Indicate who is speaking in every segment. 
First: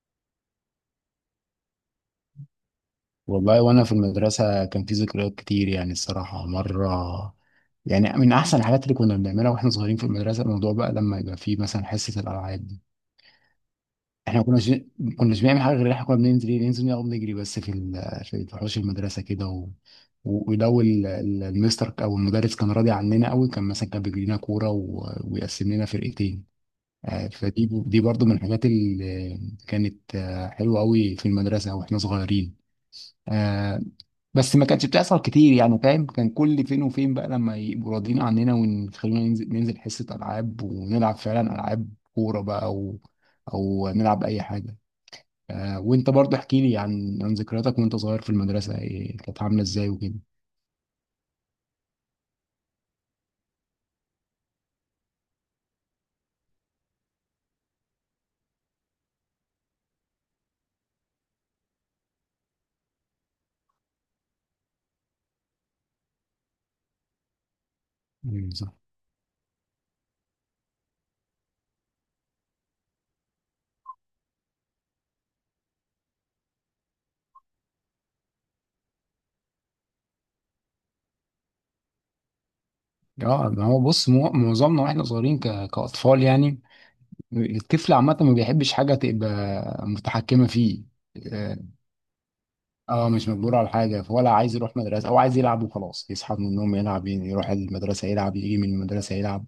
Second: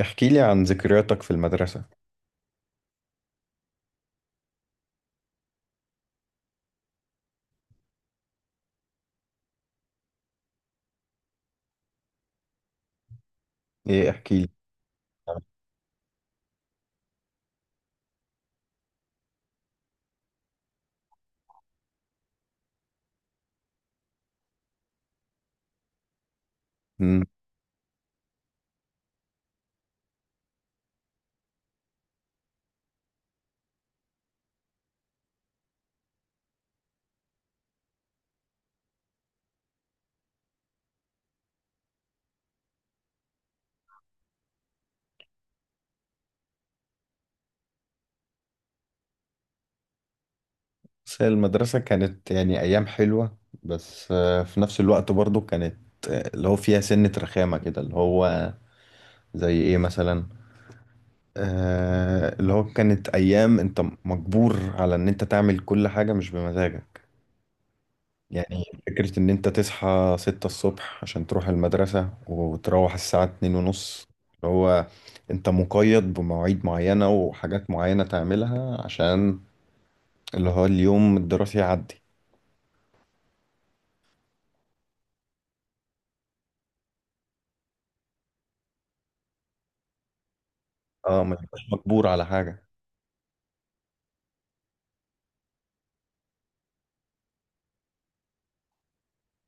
Speaker 1: احكي لي عن ذكرياتك في المدرسة.
Speaker 2: والله وانا في المدرسه كان في ذكريات كتير يعني الصراحه مره. يعني من احسن الحاجات اللي كنا بنعملها واحنا صغيرين في المدرسه الموضوع بقى لما يبقى في مثلا حصه الالعاب دي.
Speaker 1: ايه، احكي
Speaker 2: احنا ما
Speaker 1: لي.
Speaker 2: كناش ما كناش بنعمل حاجه غير إن احنا كنا بننزل إيه؟ ننزل نقعد نجري بس في ال- في في حوش المدرسه كده ولو المستر او المدرس كان راضي عننا قوي كان مثلا كان بيجري لنا كوره ويقسم لنا فرقتين.
Speaker 1: مم.
Speaker 2: فدي دي برضو من الحاجات اللي كانت حلوه قوي في المدرسه واحنا صغيرين. آه، بس ما كانتش بتحصل كتير يعني فاهم، كان كل فين وفين بقى لما يبقوا راضيين عننا ويخلونا ننزل ننزل حصة ألعاب ونلعب فعلا ألعاب، كورة بقى أو أو نلعب أي حاجة. آه، وأنت برضه احكي لي عن ذكرياتك وأنت صغير في المدرسة، إيه كانت عاملة إزاي وكده؟
Speaker 1: بس هي المدرسة كانت يعني ايام حلوة. بس في نفس الوقت برضو كانت اللي هو فيها سنة رخامة كده اللي هو. زي ايه مثلا؟ اللي هو كانت ايام انت مجبور على ان انت تعمل كل حاجة مش بمزاجك.
Speaker 2: مم،
Speaker 1: يعني
Speaker 2: صح.
Speaker 1: فكرة ان انت تصحى 6 الصبح عشان تروح المدرسة، وتروح الساعة 2:30. اللي هو انت مقيد بمواعيد معينة وحاجات معينة تعملها عشان اللي هو اليوم الدراسي يعدي.
Speaker 2: اه، ما هو بص، معظمنا واحنا صغيرين كأطفال يعني، الطفل عامة ما بيحبش حاجة تبقى متحكمة فيه.
Speaker 1: اه، ما
Speaker 2: آه،
Speaker 1: يبقاش مجبور على حاجة.
Speaker 2: اه مش مجبور على حاجة ولا عايز يروح مدرسة، هو عايز يلعب وخلاص، يصحى من النوم يلعب يعني، يروح المدرسة يلعب، يجي من المدرسة يلعب.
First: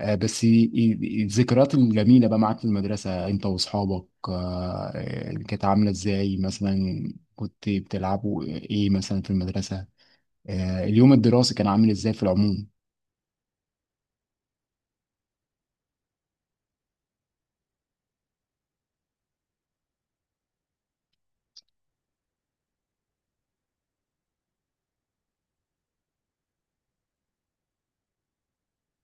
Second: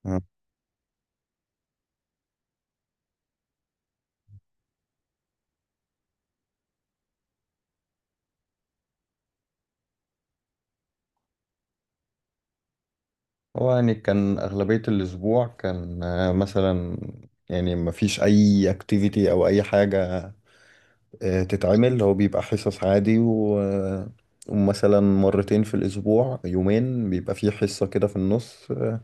Speaker 2: آه،
Speaker 1: آه.
Speaker 2: بس الذكريات الجميلة بقى معاك في المدرسة انت واصحابك كانت عاملة ازاي مثلا؟ كنت بتلعبوا ايه مثلا في المدرسة؟ آه، اليوم الدراسي كان عامل ازاي في العموم؟
Speaker 1: هو يعني كان أغلبية الأسبوع كان مثلا، يعني ما فيش أي اكتيفيتي أو أي حاجة تتعمل. هو بيبقى حصص عادي و... آه، ومثلا مرتين في الأسبوع، يومين بيبقى فيه حصة كده في النص،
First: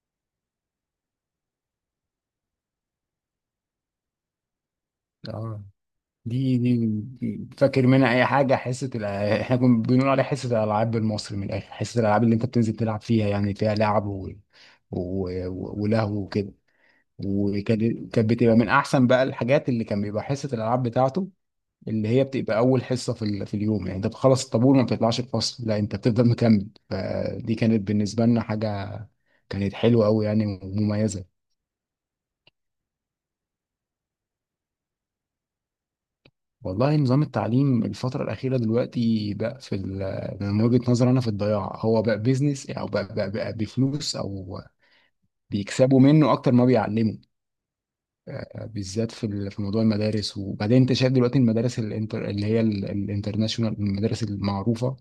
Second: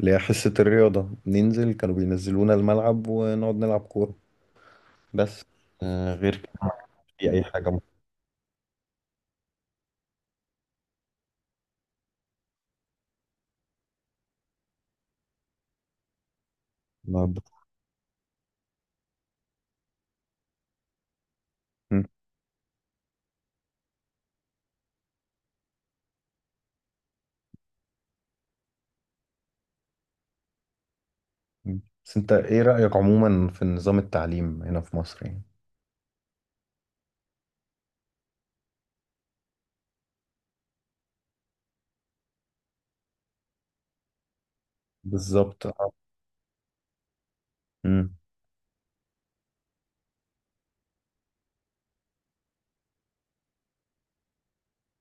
Speaker 1: اللي هي حصة الرياضة، ننزل، كانوا بينزلونا الملعب ونقعد نلعب كورة بس.
Speaker 2: اه،
Speaker 1: غير كده ما في أي حاجة.
Speaker 2: فاكر منها اي حاجه؟ احنا كنا بنقول عليها حصه الالعاب، بالمصري من الاخر حصه الالعاب، اللي انت بتنزل تلعب فيها يعني فيها لعب ولهو وكده. وكانت كانت بتبقى من احسن بقى الحاجات اللي كان بيبقى حصه الالعاب بتاعته، اللي هي بتبقى اول حصه في اليوم يعني، انت بتخلص الطابور وما بتطلعش الفصل، لا انت بتفضل مكمل، فدي كانت بالنسبه لنا حاجه كانت حلوه قوي يعني ومميزه.
Speaker 1: مم. بس انت ايه رأيك عموما في نظام التعليم هنا في مصر يعني؟
Speaker 2: والله نظام التعليم الفترة الأخيرة دلوقتي بقى من وجهة نظري أنا في الضياع، هو بقى بيزنس أو بقى بفلوس، أو
Speaker 1: بالظبط، اه.
Speaker 2: بيكسبوا منه أكتر ما بيعلموا.
Speaker 1: مم.
Speaker 2: آه، بالذات في موضوع المدارس، وبعدين أنت شايف دلوقتي المدارس الانتر اللي هي الانترناشونال، المدارس المعروفة،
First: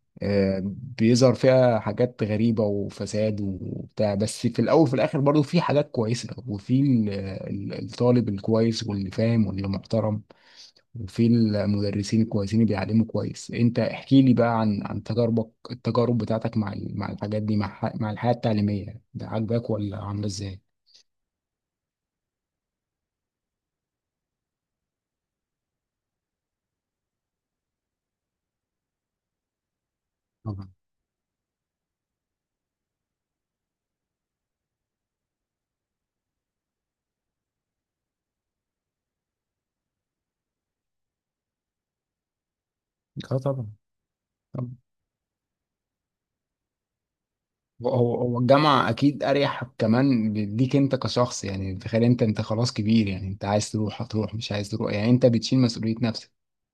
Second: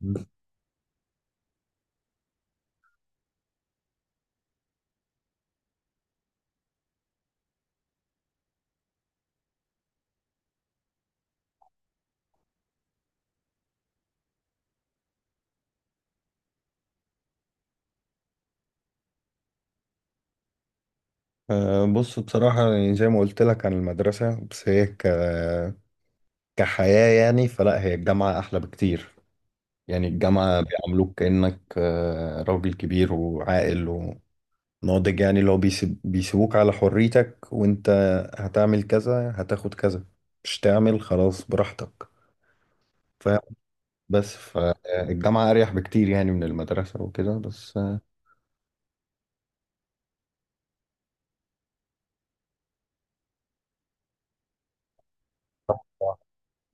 Speaker 1: مم.
Speaker 2: آه، بيظهر فيها حاجات غريبة وفساد وبتاع، بس في الأول وفي الآخر برضه في حاجات كويسة، وفي الطالب الكويس واللي فاهم واللي محترم، وفي المدرسين الكويسين اللي بيعلموا كويس. انت احكي لي بقى عن عن تجاربك، التجارب بتاعتك مع مع الحاجات دي، مع مع الحياة التعليمية، ده عاجباك ولا عاملة ازاي؟
Speaker 1: بص، بصراحة يعني زي ما قلت لك عن المدرسة، بس هي كحياة يعني، فلا هي الجامعة أحلى بكتير. يعني الجامعة
Speaker 2: طبعا.
Speaker 1: بيعاملوك كأنك راجل كبير وعاقل وناضج. يعني لو بيسيبوك على حريتك، وانت هتعمل كذا، هتاخد كذا، مش تعمل خلاص براحتك،
Speaker 2: اه
Speaker 1: فاهم.
Speaker 2: طبعا.
Speaker 1: بس
Speaker 2: طبعا.
Speaker 1: فالجامعة أريح بكتير يعني من المدرسة وكده بس.
Speaker 2: هو الجامعة أكيد أريح كمان ليك أنت كشخص يعني، تخيل أنت، أنت خلاص كبير يعني، أنت عايز تروح هتروح، مش عايز تروح يعني، أنت بتشيل مسؤولية.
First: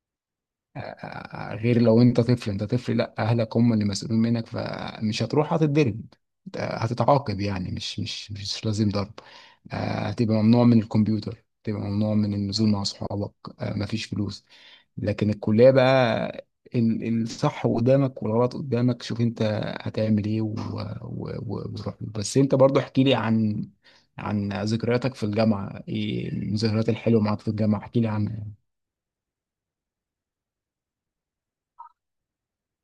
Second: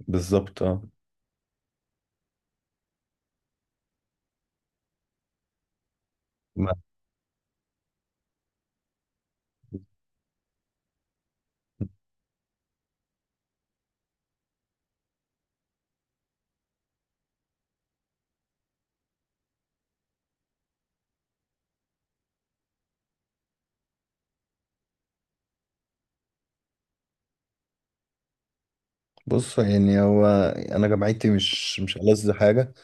Speaker 1: بالظبط، اه.
Speaker 2: آه، غير لو انت طفل، انت طفل لا، اهلك هم اللي مسؤولين منك، فمش هتروح هتتضرب،
Speaker 1: ما-
Speaker 2: آه، هتتعاقب يعني، مش لازم ضرب، آه، هتبقى ممنوع من الكمبيوتر، هتبقى ممنوع من النزول مع اصحابك، آه، مفيش فلوس. لكن الكلية بقى، الصح قدامك والغلط قدامك، شوف انت هتعمل ايه وروح له. بس انت برضو احكي لي عن عن ذكرياتك في الجامعة، ايه الذكريات الحلوة معاك في الجامعة، احكي لي عنها.
Speaker 1: بص، يعني هو انا جامعتي مش ألذ حاجه.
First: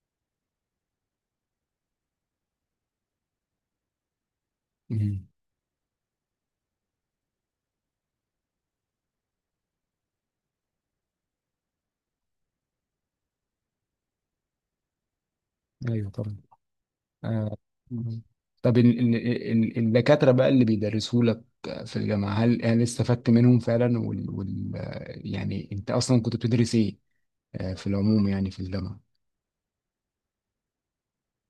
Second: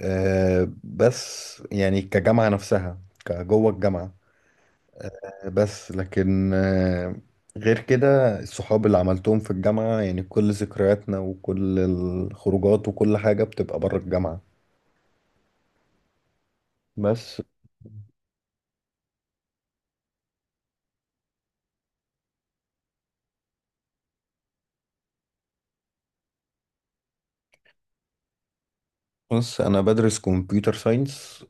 Speaker 1: بس يعني كجامعه نفسها، كجوه الجامعه،
Speaker 2: مم.
Speaker 1: بس لكن غير كده الصحاب اللي عملتهم في الجامعه، يعني كل ذكرياتنا وكل الخروجات وكل حاجه بتبقى بره الجامعه
Speaker 2: ايوه طبعا.
Speaker 1: بس.
Speaker 2: آه. مم. طب الدكاترة بقى اللي بيدرسوا لك في الجامعة، هل هل استفدت منهم فعلا يعني انت اصلا كنت بتدرس ايه؟ آه، في العموم يعني في الجامعة.
Speaker 1: بص، انا بدرس كمبيوتر ساينس.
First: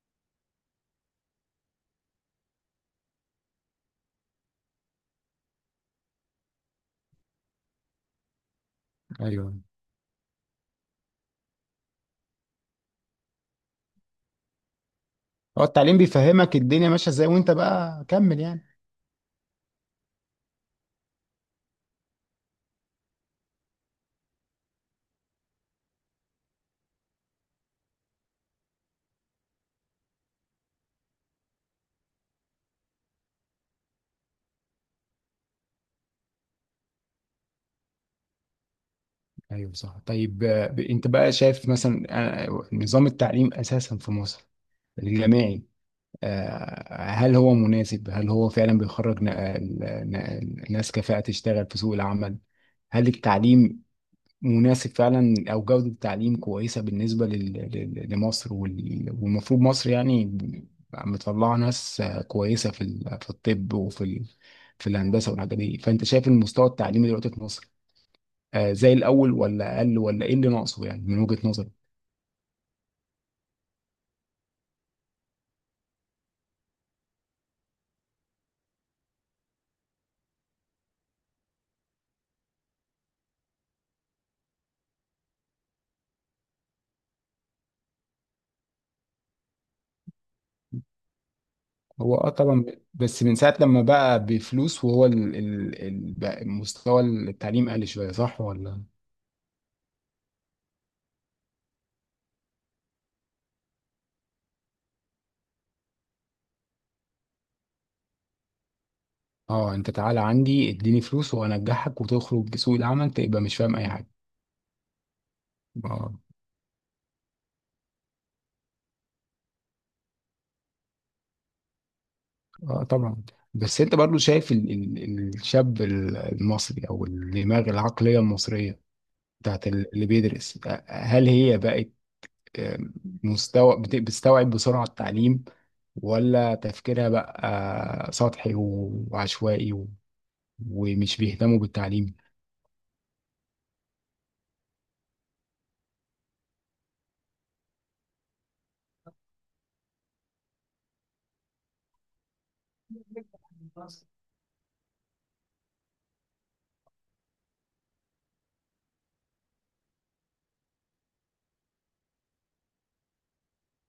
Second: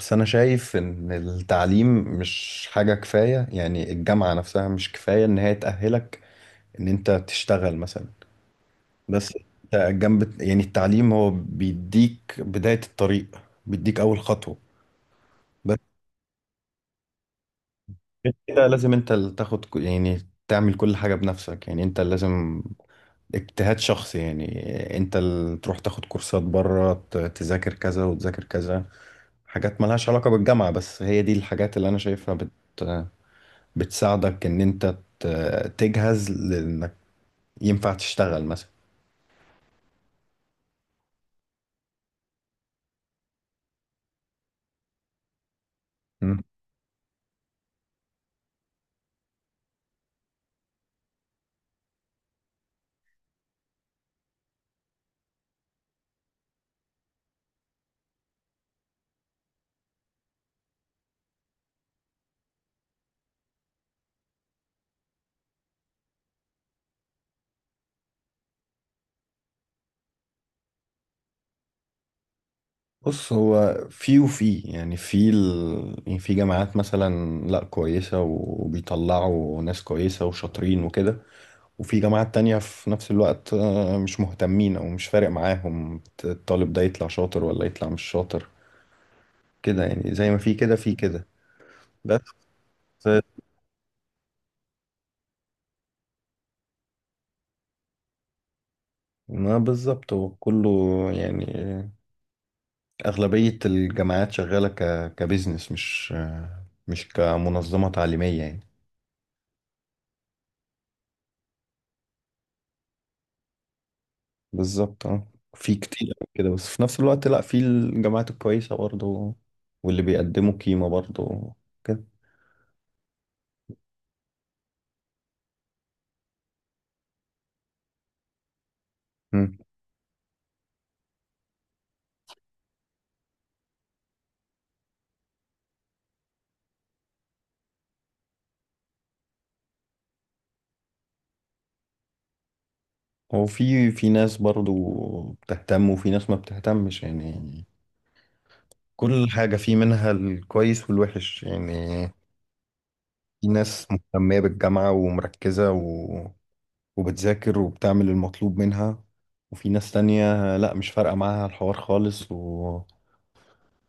Speaker 1: بس انا شايف ان التعليم مش حاجه كفايه. يعني الجامعه نفسها مش كفايه ان هي تأهلك ان انت تشتغل مثلا. بس
Speaker 2: ايوه.
Speaker 1: انت جنب يعني التعليم هو بيديك بداية الطريق، بيديك اول خطوة.
Speaker 2: هو
Speaker 1: بس
Speaker 2: التعليم بيفهمك الدنيا ماشية ازاي وانت بقى
Speaker 1: غير
Speaker 2: كمل
Speaker 1: كده
Speaker 2: يعني.
Speaker 1: لازم انت اللي تاخد يعني تعمل كل حاجة بنفسك. يعني انت لازم اجتهاد شخصي. يعني انت اللي تروح تاخد كورسات بره، تذاكر كذا وتذاكر كذا، حاجات ملهاش علاقة بالجامعة. بس هي دي الحاجات اللي انا شايفها بتساعدك ان انت تجهز لانك ينفع تشتغل مثلا.
Speaker 2: ايوه صح، طيب آه، انت بقى شايف مثلا آه، نظام التعليم اساسا في مصر، الجامعي، آه، هل هو مناسب، هل هو فعلا بيخرج ناس كفاءة تشتغل في سوق العمل؟ هل التعليم مناسب فعلا، او جوده التعليم كويسه بالنسبه لمصر، والمفروض مصر يعني بقى مطلعه ناس كويسه في في الطب، وفي في الهندسه والحاجات دي، فانت شايف المستوى التعليمي دلوقتي في مصر آه، زي الاول ولا اقل، ولا ايه اللي ناقصه يعني من وجهه نظرك؟
Speaker 1: بص، هو في وفي يعني في يعني في جامعات مثلا لا كويسة، وبيطلعوا ناس كويسة وشاطرين وكده. وفي جامعات تانية في نفس الوقت مش مهتمين، أو مش فارق معاهم الطالب ده يطلع شاطر ولا يطلع مش شاطر. كده يعني، زي ما في كده في كده
Speaker 2: هو
Speaker 1: بس.
Speaker 2: اه طبعا. بس من ساعه لما بقى بفلوس، وهو بقى مستوى التعليم قل شويه، صح ولا؟
Speaker 1: ما بالظبط، هو كله يعني أغلبية الجامعات شغالة كبزنس، مش كمنظمة تعليمية يعني.
Speaker 2: اه انت تعالى عندي اديني فلوس وانجحك، وتخرج سوق العمل تبقى مش فاهم اي حاجه.
Speaker 1: بالظبط، اه. في كتير
Speaker 2: اه.
Speaker 1: أوي كده، بس في نفس الوقت لا، في الجامعات الكويسة برضو واللي بيقدموا قيمة برضو كده.
Speaker 2: اه طبعا. بس انت برضو شايف ال الشاب المصري، او الدماغ العقليه المصريه
Speaker 1: مم.
Speaker 2: بتاعت اللي بيدرس، آه، هل هي بقت آه، مستوى بتستوعب بسرعه التعليم، ولا تفكيرها بقى آه، سطحي وعشوائي ومش بيهتموا بالتعليم؟
Speaker 1: هو في ناس برضو بتهتم، وفي ناس ما بتهتمش يعني. كل حاجة في منها الكويس والوحش يعني. في ناس مهتمة بالجامعة ومركزة، وبتذاكر وبتعمل المطلوب منها. وفي ناس تانية لا، مش فارقة معاها الحوار خالص،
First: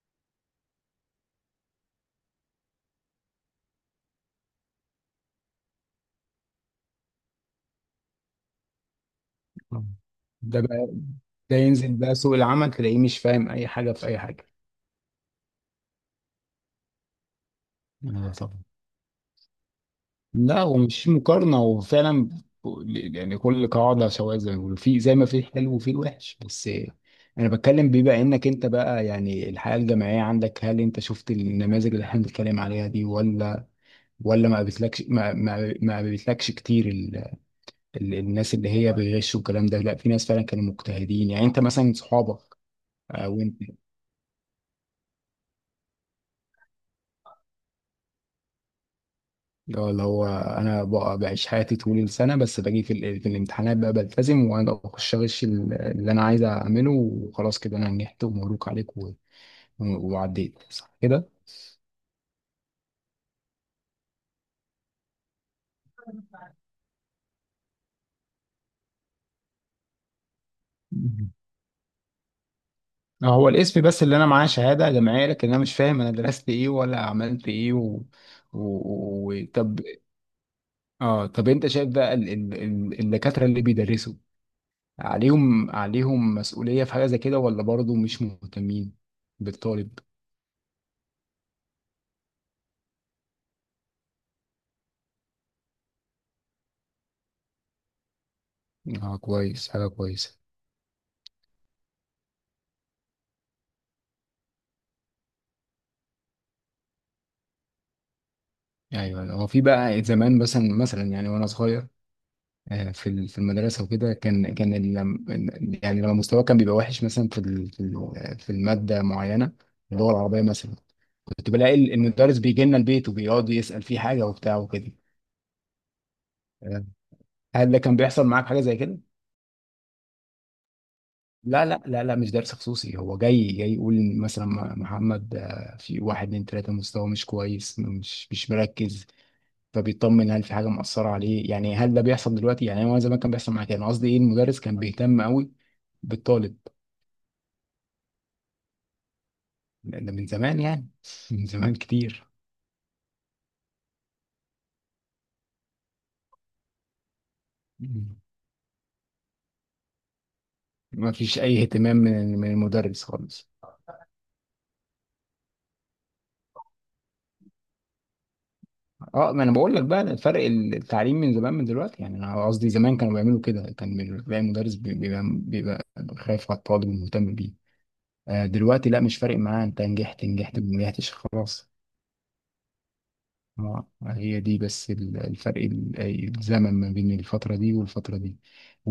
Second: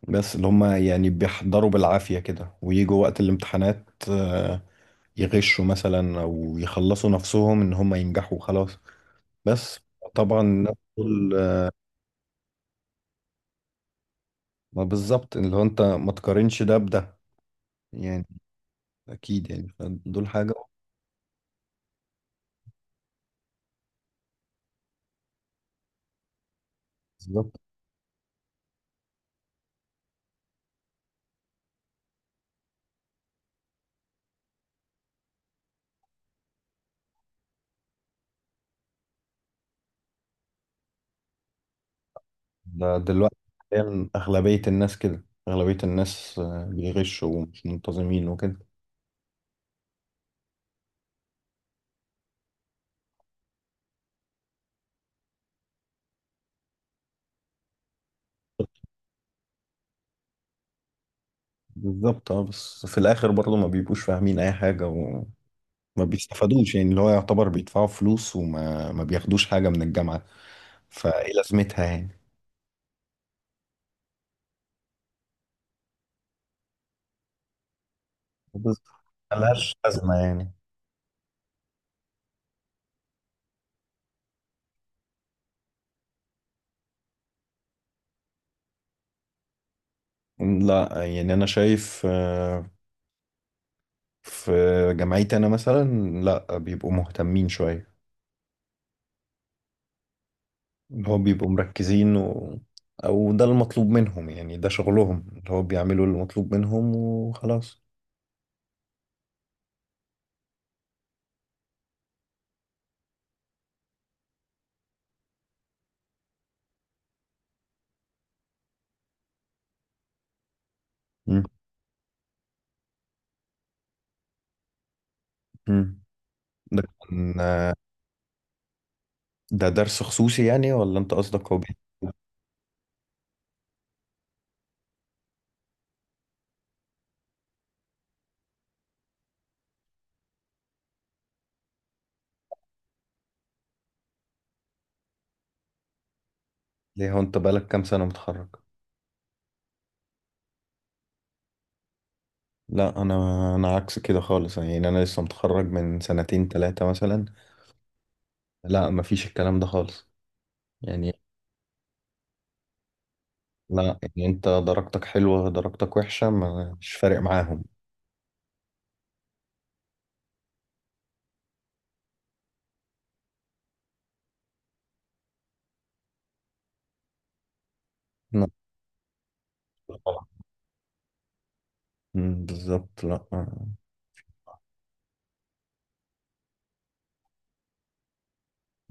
Speaker 1: بس اللي هم يعني بيحضروا بالعافية كده، ويجوا وقت الامتحانات، يغشوا مثلا، او يخلصوا نفسهم ان هم ينجحوا خلاص بس.
Speaker 2: آه.
Speaker 1: طبعا
Speaker 2: ده
Speaker 1: الناس
Speaker 2: بقى،
Speaker 1: دول
Speaker 2: ده
Speaker 1: آه،
Speaker 2: ينزل بقى سوق العمل تلاقيه مش فاهم اي حاجه في اي حاجه.
Speaker 1: ما بالظبط اللي هو انت ما تقارنش ده بده يعني،
Speaker 2: آه، طبعا.
Speaker 1: اكيد يعني دول حاجة.
Speaker 2: لا، ومش مقارنة وفعلا، يعني كل قاعدة سواء زي ما بيقولوا، في زي ما في الحلو وفي الوحش بس. أنا
Speaker 1: بالظبط.
Speaker 2: بتكلم بما إنك أنت بقى يعني الحياة الجامعية عندك، هل أنت شفت النماذج اللي إحنا بنتكلم عليها دي، ولا ولا ما قابلتلكش، ما قابلتلكش كتير ال الناس اللي هي بيغشوا والكلام ده؟ لا في ناس فعلا كانوا مجتهدين يعني، أنت مثلا صحابك
Speaker 1: ده
Speaker 2: آه،
Speaker 1: دلوقتي
Speaker 2: وانت.
Speaker 1: حالياً اغلبية الناس كده، اغلبية الناس بيغشوا ومش منتظمين وكده.
Speaker 2: اللي هو اللي هو انا بقى بعيش حياتي طول السنه، بس باجي في الامتحانات بقى بلتزم وانا بخش اغش اللي انا عايز اعمله، وخلاص كده انا نجحت ومبروك عليك وعديت، صح كده؟
Speaker 1: بالظبط، اه. بس في الاخر برضه ما بيبقوش فاهمين اي حاجة، ما بيستفادوش يعني. اللي هو يعتبر بيدفعوا فلوس وما ما بياخدوش حاجة من الجامعة،
Speaker 2: مم.
Speaker 1: فايه لازمتها يعني.
Speaker 2: آه، هو الاسم بس اللي انا معاه، شهاده جامعيه، لكن انا مش فاهم انا درست ايه ولا عملت ايه
Speaker 1: بالظبط.
Speaker 2: و...
Speaker 1: ملهاش
Speaker 2: طب.
Speaker 1: لازمة يعني.
Speaker 2: اه طب انت شايف بقى الدكاتره اللي بيدرسوا، عليهم عليهم مسؤوليه في حاجه زي كده، ولا برضه مش مهتمين بالطالب؟
Speaker 1: لا، يعني أنا شايف في جامعتي أنا مثلا لا، بيبقوا مهتمين شوية.
Speaker 2: اه كويس، حاجه كويسه.
Speaker 1: اللي هو بيبقوا مركزين، أو ده المطلوب منهم يعني، ده شغلهم، اللي هو بيعملوا المطلوب منهم وخلاص.
Speaker 2: ايوه هو في بقى زمان مثلا مثلا يعني، وانا صغير آه، في في المدرسه وكده، كان يعني لما مستواي كان بيبقى وحش مثلا في الماده معينه، اللغه العربيه مثلا،
Speaker 1: مم.
Speaker 2: كنت بلاقي المدرس بيجي لنا البيت وبيقعد يسال فيه حاجه وبتاع وكده،
Speaker 1: مم. ده
Speaker 2: آه،
Speaker 1: كان-
Speaker 2: هل ده كان بيحصل معاك حاجه زي كده؟
Speaker 1: ده درس خصوصي يعني؟ ولا أنت قصدك هو
Speaker 2: لا لا لا لا مش درس خصوصي، هو جاي، جاي يقول مثلا محمد آه، في واحد اتنين تلاته مستواه مش كويس، مش مركز، فبيطمن هل في حاجه مأثره عليه يعني، هل ده بيحصل دلوقتي يعني؟ هو زمان كان بيحصل معايا كده، انا قصدي ايه، المدرس كان بيهتم قوي بالطالب.
Speaker 1: ليه هو أنت بقالك كام سنة متخرج؟
Speaker 2: ده من زمان يعني من زمان كتير.
Speaker 1: لا انا عكس كده خالص. يعني انا لسه متخرج من سنتين 3 مثلا. لا، مفيش الكلام ده خالص
Speaker 2: ما
Speaker 1: يعني.
Speaker 2: فيش اي اهتمام من من المدرس خالص.
Speaker 1: لا يعني انت درجتك حلوة، درجتك وحشة، مش فارق معاهم.
Speaker 2: اه، ما انا بقول لك بقى فرق التعليم من زمان من دلوقتي يعني، انا قصدي زمان كانوا بيعملوا كده، كان بيلاقي مدرس بيبقى بيبقى خايف على الطالب ومهتم بيه، آه،
Speaker 1: لا،
Speaker 2: دلوقتي لا مش فارق معاه، انت نجحت
Speaker 1: طبعا.
Speaker 2: نجحت، ما نجحتش خلاص.
Speaker 1: بالظبط، لا.
Speaker 2: اه، هي دي بس الفرق، الزمن ما بين الفترة دي والفترة دي.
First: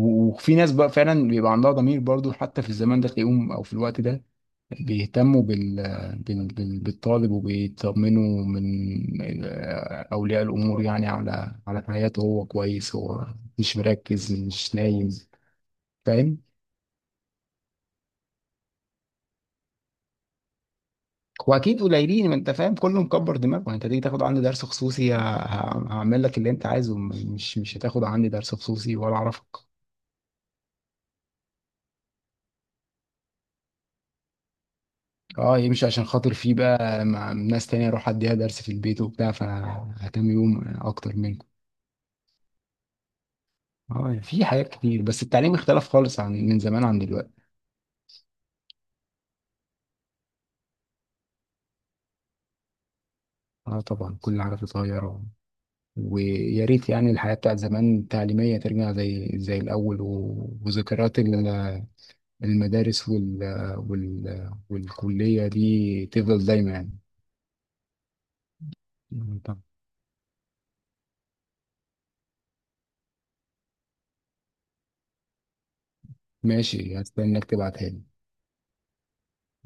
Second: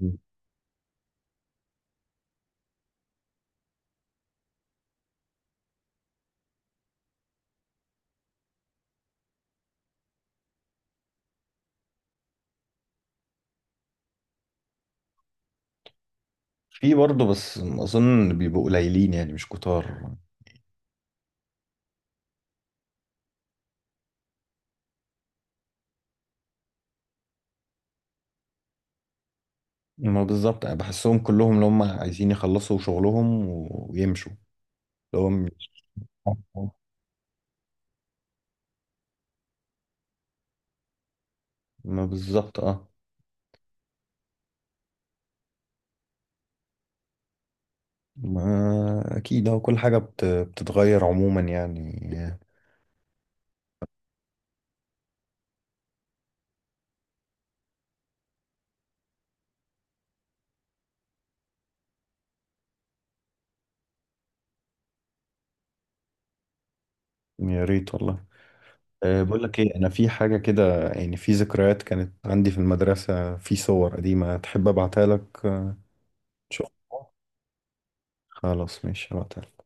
Speaker 1: أمم.
Speaker 2: وفي ناس بقى فعلا بيبقى عندها ضمير برضو حتى في الزمان ده تلاقيهم، او في الوقت ده بيهتموا بالطالب، وبيطمنوا من ال- اولياء الامور يعني، على على حياته، هو كويس، هو مش مركز، مش نايم، فاهم؟
Speaker 1: في برضه، بس اظن بيبقوا قليلين يعني مش كتار.
Speaker 2: واكيد قليلين، ما انت فاهم، كله مكبر دماغه يعني، انت تيجي تاخد عندي درس خصوصي هعمل لك اللي انت عايزه، مش مش هتاخد عندي درس خصوصي ولا اعرفك.
Speaker 1: ما بالظبط، أنا بحسهم كلهم اللي هم عايزين يخلصوا شغلهم، ويمشوا، اللي هم
Speaker 2: اه يمشي عشان خاطر فيه بقى، مع ناس تانية اروح اديها درس في البيت وبتاع، فهتم بيهم اكتر منكم.
Speaker 1: ما بالظبط، اه.
Speaker 2: اه يعني في حاجات كتير، بس التعليم اختلف خالص عن من زمان عن دلوقتي.
Speaker 1: ما اكيد، هو كل حاجه بتتغير عموما يعني.
Speaker 2: اه طبعا، كل حاجة بتتغير، ويا ريت يعني الحياة بتاعت زمان تعليمية ترجع زي زي الأول، وذكريات المدارس والكلية دي تفضل دايما يعني.
Speaker 1: يا ريت والله. أه، بقول لك
Speaker 2: طب
Speaker 1: ايه، انا في حاجه كده، يعني في ذكريات كانت عندي في المدرسه، في صور قديمه تحب ابعتها لك. تشوفها؟
Speaker 2: ماشي، هستناك تبعتها لي.
Speaker 1: خلاص، ماشي، هبعتها لك.